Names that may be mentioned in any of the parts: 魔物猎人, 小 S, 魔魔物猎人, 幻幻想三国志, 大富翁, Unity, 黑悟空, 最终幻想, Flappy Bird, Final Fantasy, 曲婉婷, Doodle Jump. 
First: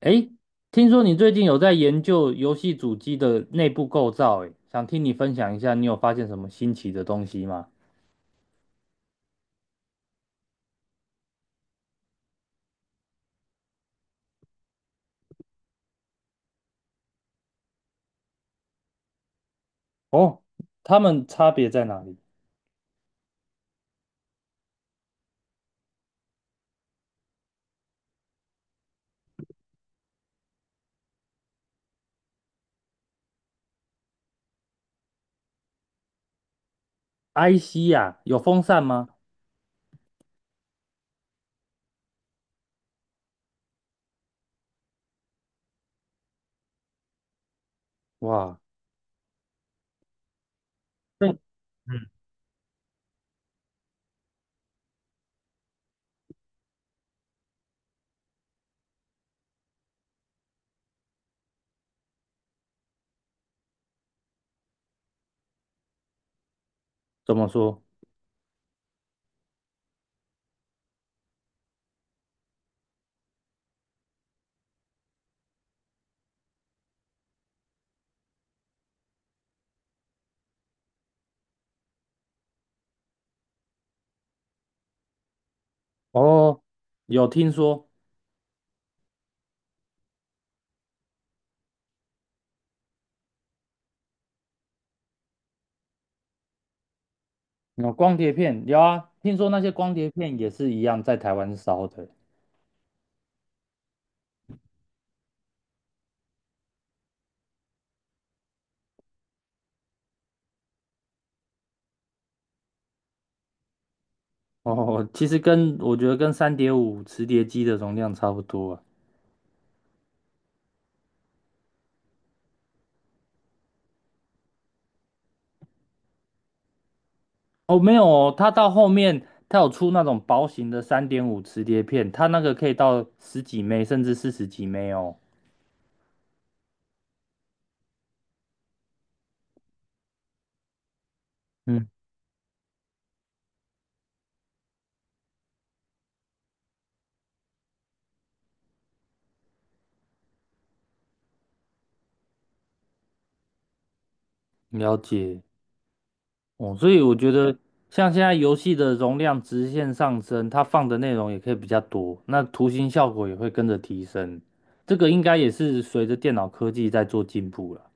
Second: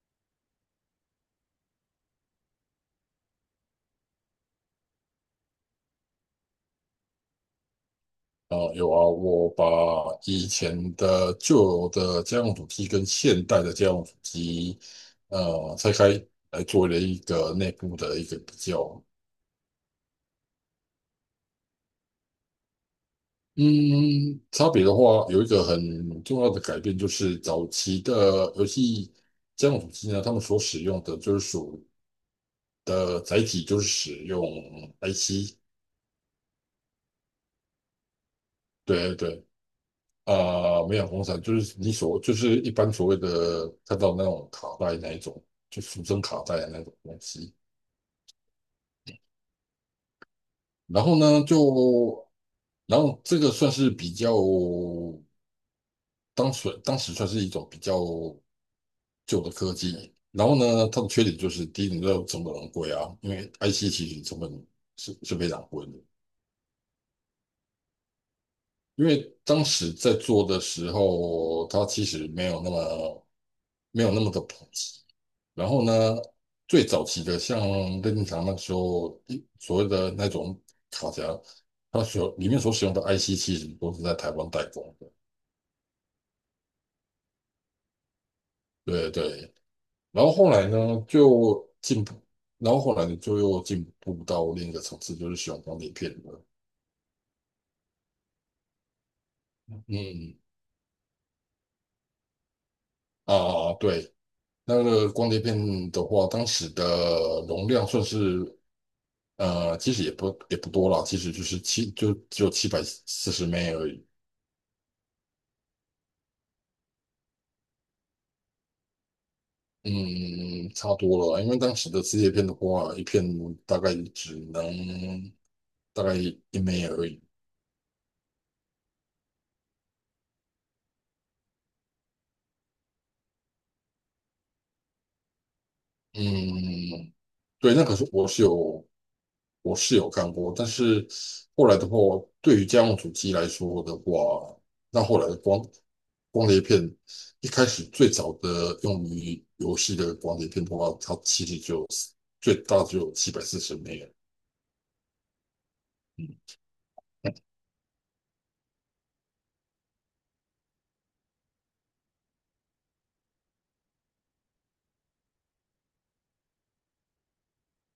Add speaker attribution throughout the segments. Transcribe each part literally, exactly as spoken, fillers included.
Speaker 1: 诶，听说你最近有在研究游戏主机的内部构造，诶，想听你分享一下，你有发现什么新奇的东西吗？
Speaker 2: 哦，有啊，我把以前的旧的家用主机跟现代的家用主机，呃，拆开来做了一个内部的一个比较。
Speaker 1: 哦，它们差别在哪里
Speaker 2: 嗯，差别的话，有一个很重要的改变，就是早期的游戏家用主机呢，他们所使用的就是属的载体就是使用 I C，
Speaker 1: ？I C 呀，有风扇吗？
Speaker 2: 对对。啊、没有红伞，就是你所就是一般所谓的看到那种卡带那一种，就俗称卡带的那种东西。
Speaker 1: 哇，
Speaker 2: 然后
Speaker 1: 这
Speaker 2: 呢，
Speaker 1: 嗯，
Speaker 2: 就然后这个算是比较当时当时算是一种比较旧的科技。然后呢，它的缺点就是第一，你知道成本很贵啊，因为 I C 其实成本是是非常贵的。
Speaker 1: 怎么说？
Speaker 2: 因为当时在做的时候，它其实没有那么没有那么的普及。然后呢，最早期的像任天堂那个时候，一所谓的那种卡夹，它所里面所使用的 I C 其实都是在台湾代工的。
Speaker 1: 哦，有听说
Speaker 2: 对对。然后后来呢，就进步，然后后来就又进步到另一个层次，就是使用光碟片了。
Speaker 1: 有光碟片，有啊，听说那些光碟片
Speaker 2: 嗯
Speaker 1: 也是一样在台湾烧的。
Speaker 2: 啊，对。那个光碟片的话，当时的容量算是呃，其实也不也不多了，其实就是七，就只有七百四十枚而已。
Speaker 1: 哦，其实跟我觉得跟三点五磁碟机的容量差不多啊。
Speaker 2: 嗯，差多了，因为当时的磁铁片的话，一片大概只能大概一枚而已。
Speaker 1: 哦，没有哦，它到后面它有出那种薄型的三点五磁碟片，它那个可以到十几枚甚至四十几枚哦。
Speaker 2: 嗯，对，那可是我是有我是有看过，但是后来
Speaker 1: 嗯，
Speaker 2: 的话，对于家用主机来说的话，那后来的光光碟片，一开始最早的用于游戏的光碟片的话，它其实就有最大只有七百四十枚。
Speaker 1: 了解哦，所以我觉得像现在游戏的容量直线上升，它放的内容也可以比较多，那图形效果也会跟着提升。这个应该也是随着电脑科技在做进步了。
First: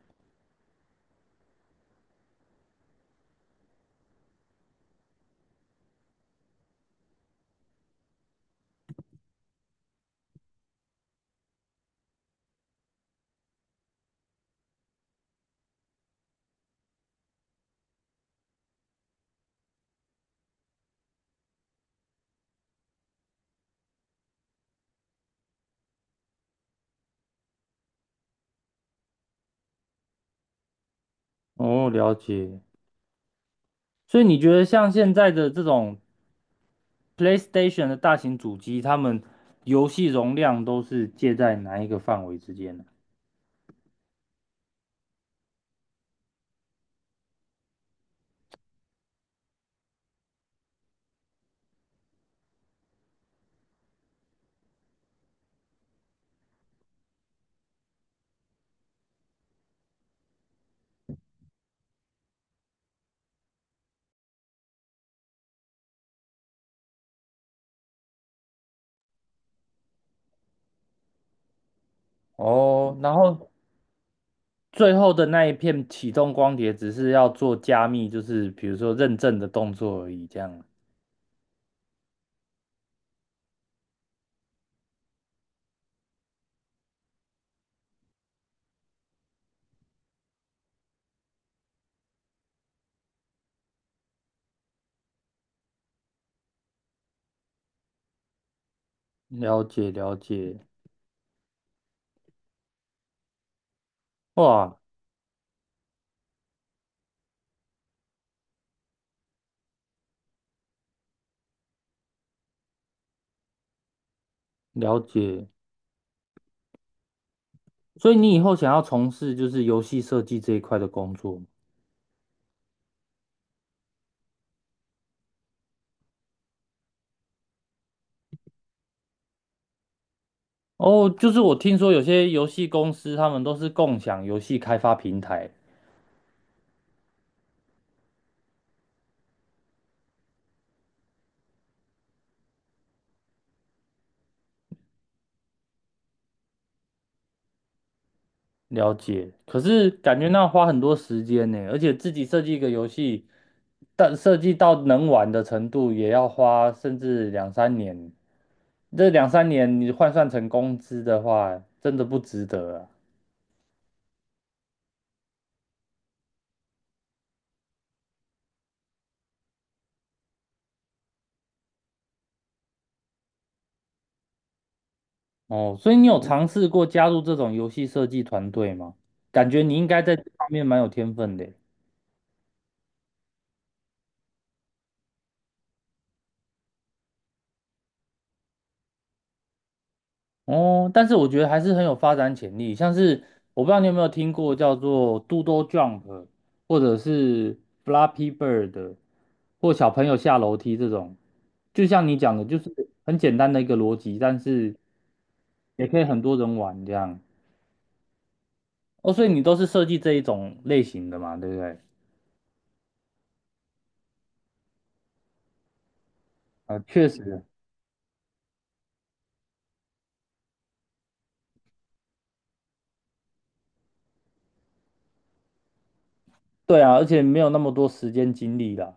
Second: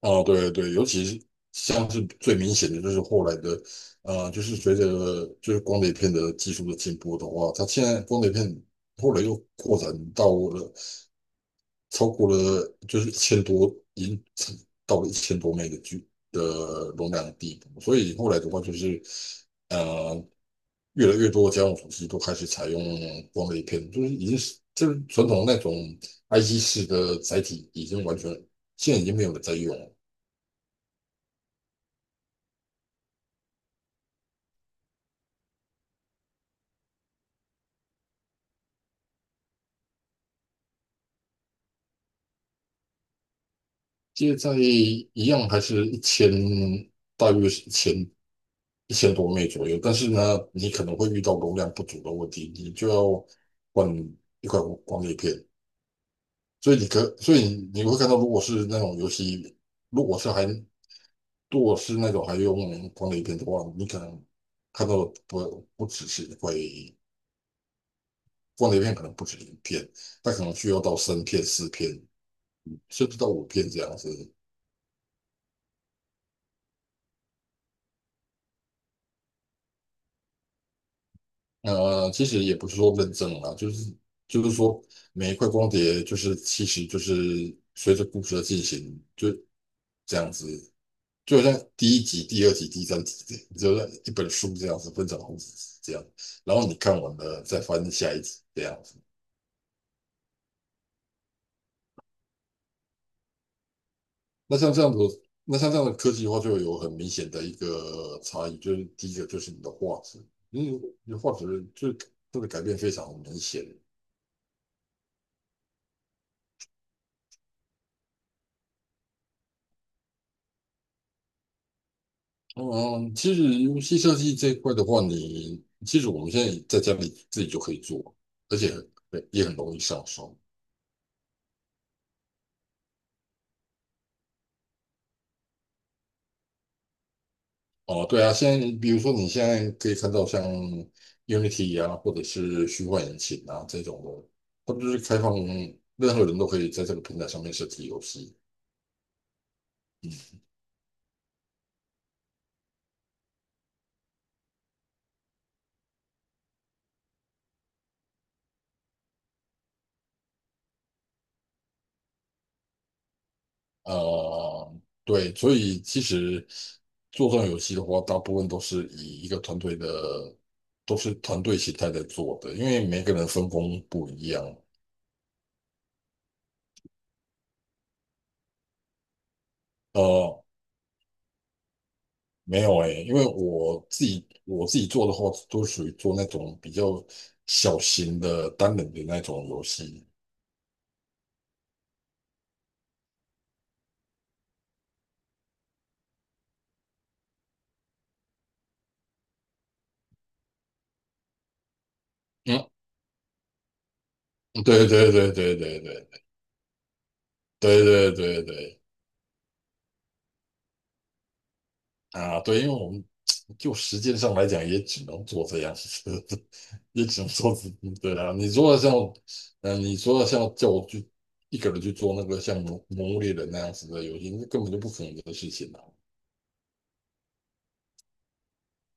Speaker 2: 哦，对对，尤其是像是最明显的就是后来的，呃，就是随着就是光碟片的技术的进步的话，它现在光碟片后来又扩展到了超过了就是一千多，已经到了一千多 M B 的距的容量的地步，所以后来的话就是，呃，越来越多的家用手机都开始采用光碟片，就是已经是就是传统那种 I C 式的载体已经完全现在已经没有人在用了。
Speaker 1: 哦，了解。所以你觉得像现在的这种 PlayStation 的大型主机，他们游戏容量都是介在哪一个范围之间呢？
Speaker 2: 接在一样还是一千，大约是一千一千多枚左右。但是呢，你可能会遇到容量不足的问题，你就要换一块光碟片。所以你可，所以你会看到，如果是那种游戏，如果是还如果是那种还用光碟片的话，你可能看到的不不只是一块光碟片，可能不止一片，它可能需要到三片、四片，
Speaker 1: 哦，
Speaker 2: 甚
Speaker 1: 然
Speaker 2: 至到五
Speaker 1: 后
Speaker 2: 片这样子。
Speaker 1: 最后的那一片启动光碟，只是要做加密，就是比如说认证的动作而已。这样，
Speaker 2: 呃，其实也不是说认证啦，就是就是说每一块光碟就是其实就是随着故事的进行，就这样子，就好像第一集、第二集、第三集，就像一本书这样子分成好几集这样，然后你看完了再翻下一集这样子。
Speaker 1: 了解了解，
Speaker 2: 那像
Speaker 1: 哇，
Speaker 2: 这样子，那像这样的科技的话，就有很明显的一个差异，就是第一个就是你的画质，因为你的画质就真的改变非常明显。
Speaker 1: 了解。所以你以后想要从事就是游戏设计这一块的工作吗？
Speaker 2: 嗯，其实游戏设计这一块的话，你其实我们现在在家里自己就可以做，而且很也很容易上手。
Speaker 1: 哦，就是我听说有些游戏公司他们都是共享游戏开发平台，
Speaker 2: 哦，对啊，现在比如说你现在可以看到像 Unity 啊，或者是虚幻引擎啊这种的，它不是开放任何人都可以在这个平台上面设计游戏。
Speaker 1: 了解，可是感觉那花很多时间呢，而且自己设计一个游戏，但设计到能玩的程度，也要花甚至两三年。这两三年你换算成工资的话，真的不值得啊。
Speaker 2: 呃，对，所以其实做这种游戏的话，大部分都是以一个团队的，都是团队形态在做的，因为每个人分工不一样。
Speaker 1: 哦，所以你有尝试过加入这种游戏设计团队吗？感觉你应该在这
Speaker 2: 呃，
Speaker 1: 方面蛮有天分的。
Speaker 2: 没有诶，因为我自己我自己做的话，都属于做那种比较小型的单人的那种游戏。
Speaker 1: 哦，但是我觉得还是很有发展潜力，像是我不知道你有没有听过叫做 Doodle Jump，或者是 Flappy Bird，或小朋友下楼梯这种，就像你讲的，就
Speaker 2: 嗯，
Speaker 1: 是很简单的一个逻辑，但是
Speaker 2: 对对对对对
Speaker 1: 也可以
Speaker 2: 对
Speaker 1: 很多人玩这样。
Speaker 2: 对对对对
Speaker 1: 哦，所以你都是设计这一种类型的嘛，对不对？
Speaker 2: 啊，对，因为我们 就时间上来讲，也只能做这样，子，
Speaker 1: 啊，
Speaker 2: 也
Speaker 1: 确
Speaker 2: 只能
Speaker 1: 实，
Speaker 2: 做这，对啊。你说像，嗯、你说像叫我去一个人去做那个像《魔魔物猎人》那样子的游戏，那根本就不可能的事情啊。
Speaker 1: 对啊，而且没有那么多时间精力啦。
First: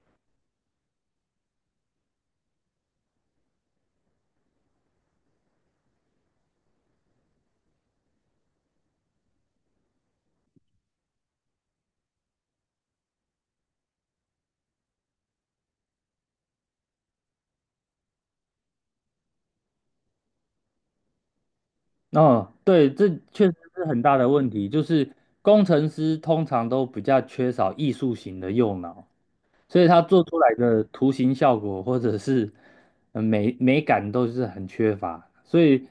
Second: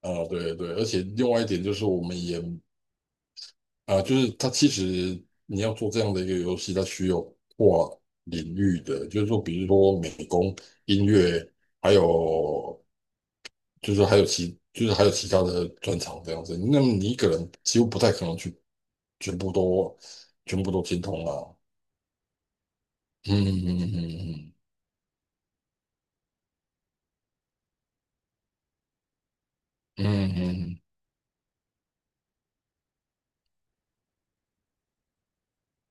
Speaker 2: 啊，对对，而且另外一点就是，我们也啊，就是它其实你要做这样的一个游戏，它需要跨领域的，就是说，比如说美工、音乐，还有就是还有其就是还有其他的专长这样子。那么你一个人几乎不太可能去全部都全部都精通啊。
Speaker 1: 哦，对，这
Speaker 2: 嗯
Speaker 1: 确实
Speaker 2: 嗯
Speaker 1: 是很大的问
Speaker 2: 嗯
Speaker 1: 题。就是工程师通常都比较缺少艺术型的右脑，所以他
Speaker 2: 嗯
Speaker 1: 做
Speaker 2: 嗯
Speaker 1: 出来
Speaker 2: 嗯
Speaker 1: 的图形效果或者是呃美美感都是很缺乏。所以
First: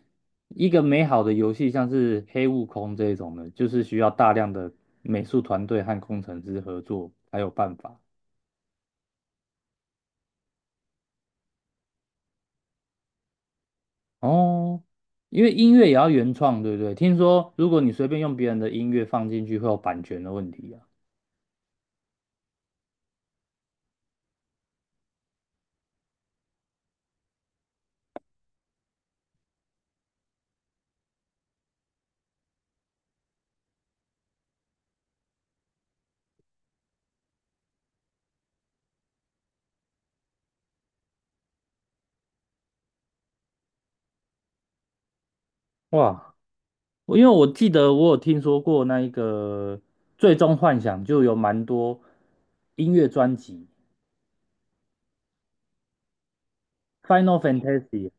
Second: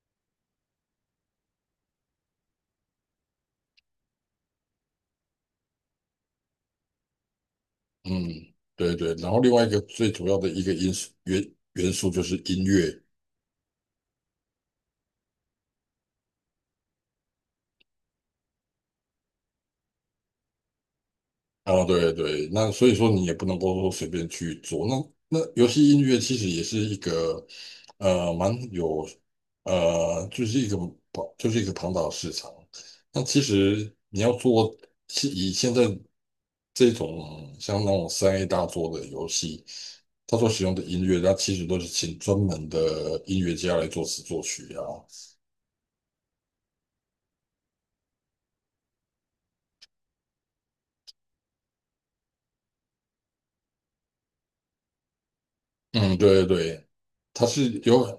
Speaker 1: 一个美好的游戏，像是《黑悟空》这种的，就是需要大量的美术团队和工程师合作才有办法。
Speaker 2: 嗯，对对。然后另外一个最主要的一个因素元元素就是音乐，
Speaker 1: 哦，因为音乐也要原创，对不对？听说如果你随便用别人的音乐放进去，会有版权的问题啊。
Speaker 2: 哦，对对，那所以说你也不能够说随便去做。那那游戏音乐其实也是一个呃蛮有呃就是一个庞就是一个庞大的市场。那其实你要做，是以现在这种像那种三 A 大作的游戏，它所使用的音乐，它其实都是请专门的音乐家来作词作曲啊。
Speaker 1: 哇，我因为我记得我有听说过那一个《最终幻想》，就有蛮多音乐专辑
Speaker 2: 嗯，对对对，
Speaker 1: 《Final
Speaker 2: 它是
Speaker 1: Fantasy》。
Speaker 2: 有。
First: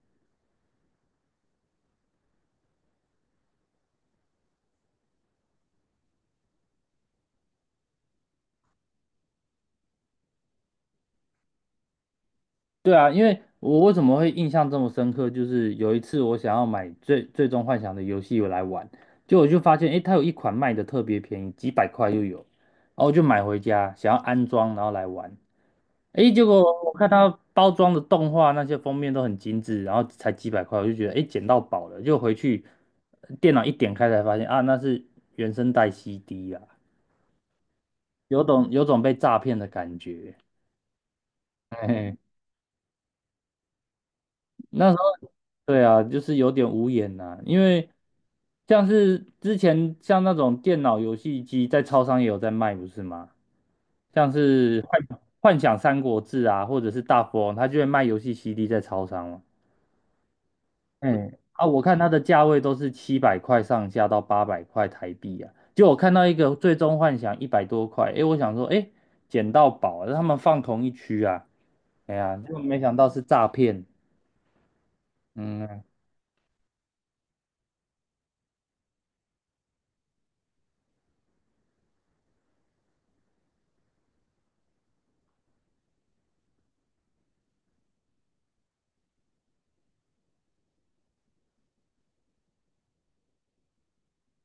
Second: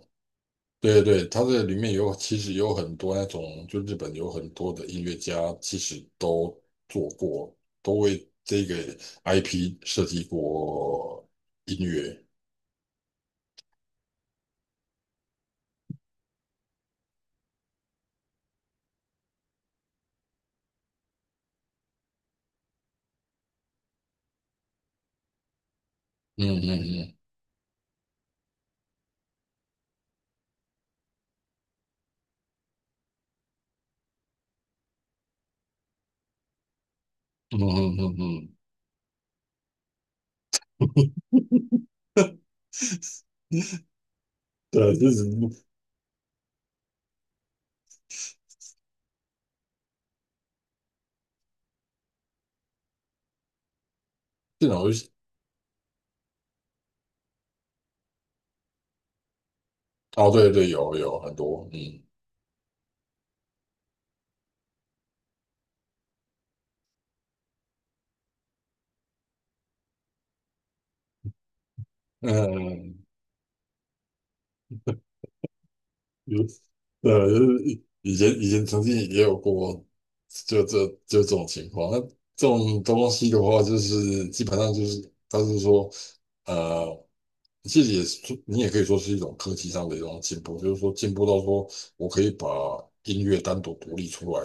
Speaker 2: 对对对，它这里面有其实有很多那种，就日本有很多的音乐家，其实都做过，都为这个 I P 设计过音乐。
Speaker 1: 对啊，因为我为什么会印象这么深刻，就是有一次我想要买最《最终幻想》的游戏来玩，结果我就发现，诶，它有一款卖的特别便宜，几百块就有，然后我就买回家，想要安装，然后来玩。诶，结
Speaker 2: 嗯
Speaker 1: 果我看
Speaker 2: 嗯
Speaker 1: 它包装的动画那些封面都很精致，然后才几百块，我就觉得诶，捡到宝了。就回去呃电脑一点开才发现啊，那是原声带 C D 啊，
Speaker 2: 嗯嗯嗯嗯
Speaker 1: 有
Speaker 2: 嗯，
Speaker 1: 种有种被诈骗的感觉。哎，那时
Speaker 2: 对，
Speaker 1: 候
Speaker 2: 就是
Speaker 1: 对啊，就是有点无言呐、因为像是之前像那种电脑游戏机在超商也有在卖，不是吗？像
Speaker 2: 这种
Speaker 1: 是
Speaker 2: 游戏
Speaker 1: 幻幻想三国志啊，或者是大富翁，他就会卖游戏 C D 在超商
Speaker 2: 哦，对对，有有
Speaker 1: 哎，
Speaker 2: 很
Speaker 1: 啊，
Speaker 2: 多，
Speaker 1: 我看
Speaker 2: 嗯
Speaker 1: 它的价位都是七百块上下到八百块台币啊，就我看到一个《最终幻想》一百多块，哎，我想说，哎，捡到宝啊，他们放同一区啊，哎
Speaker 2: 嗯。
Speaker 1: 呀，就没想到
Speaker 2: 嗯
Speaker 1: 是诈骗，
Speaker 2: 嗯
Speaker 1: 嗯
Speaker 2: 有，呃，就以前以前曾经也有过，就这就这种情况。那这种东西的话，就是基本上就是，他是说，呃，其实也是你也可以说是一种科技上的一种进步，就是说进步到说我可以把音乐单独独立出来，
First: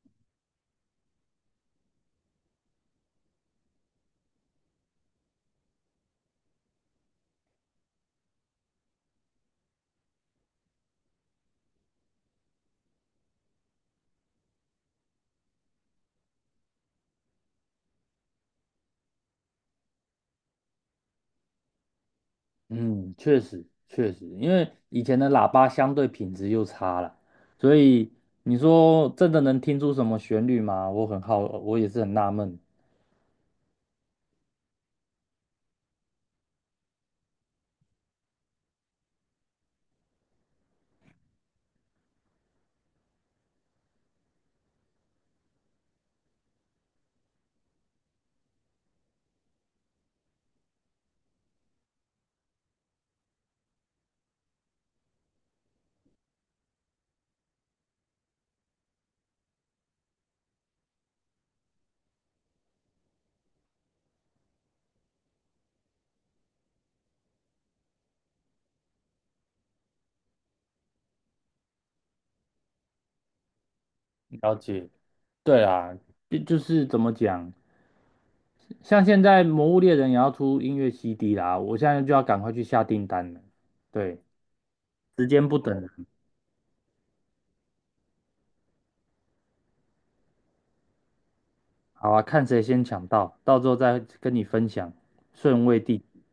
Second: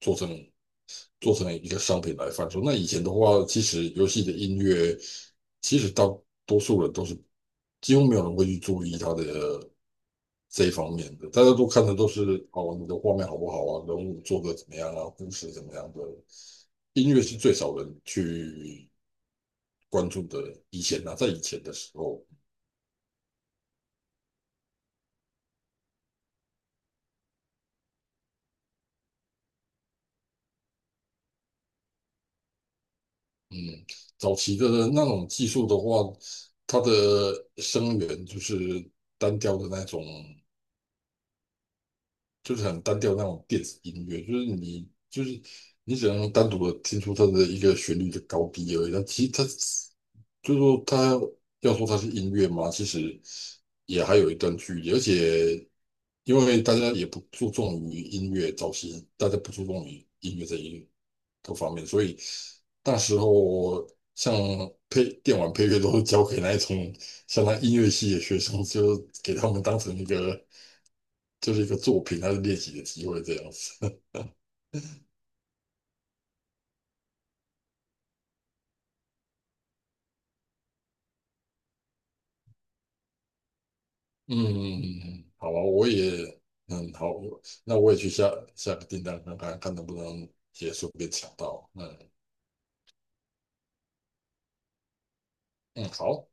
Speaker 2: 做成做成一个商品来贩售。那以前的话，其实游戏的音乐，其实大多数人都是几乎没有人会去注意它的。这一方面的，大家都看的都是哦，你的画面好不好啊，人物做的怎么样啊，故事怎么样的，音乐是最少人去关注的。以前啊，在以前的时候，
Speaker 1: 嗯，确实确实，因为以前的喇叭相对品质又差了，所以你说真的能听出什么旋律吗？我很好，我也是很纳闷，
Speaker 2: 嗯，早期的那种技术的话，它的声源就是单调的那种就是很单调那种电子音乐，就是你就是你只能单独的听出它的一个旋律的高低而已。但其实它就是说它要说它是音乐嘛，其实也还有一段距离。而且因为大家也不注重于音乐，早期大家不注重于音乐这一个方面，所以那时候像配电玩配乐都是交给那一种像那音乐系的学生，就给他们当成一个就是一个作品，它是练习的机会这样子。
Speaker 1: 了解。对啊，就就是怎么讲，像现在《魔物猎人》也要出音乐 C D 啦，我现在就要赶快去下订单了。对，
Speaker 2: 嗯，
Speaker 1: 时间
Speaker 2: 好
Speaker 1: 不
Speaker 2: 啊，
Speaker 1: 等
Speaker 2: 我
Speaker 1: 人，
Speaker 2: 也嗯好，那我也去下下个订单看看看能不能也顺便抢到。嗯
Speaker 1: 好啊，看谁先抢到，到时候再跟你分享顺位
Speaker 2: 嗯，
Speaker 1: 第几。
Speaker 2: 好。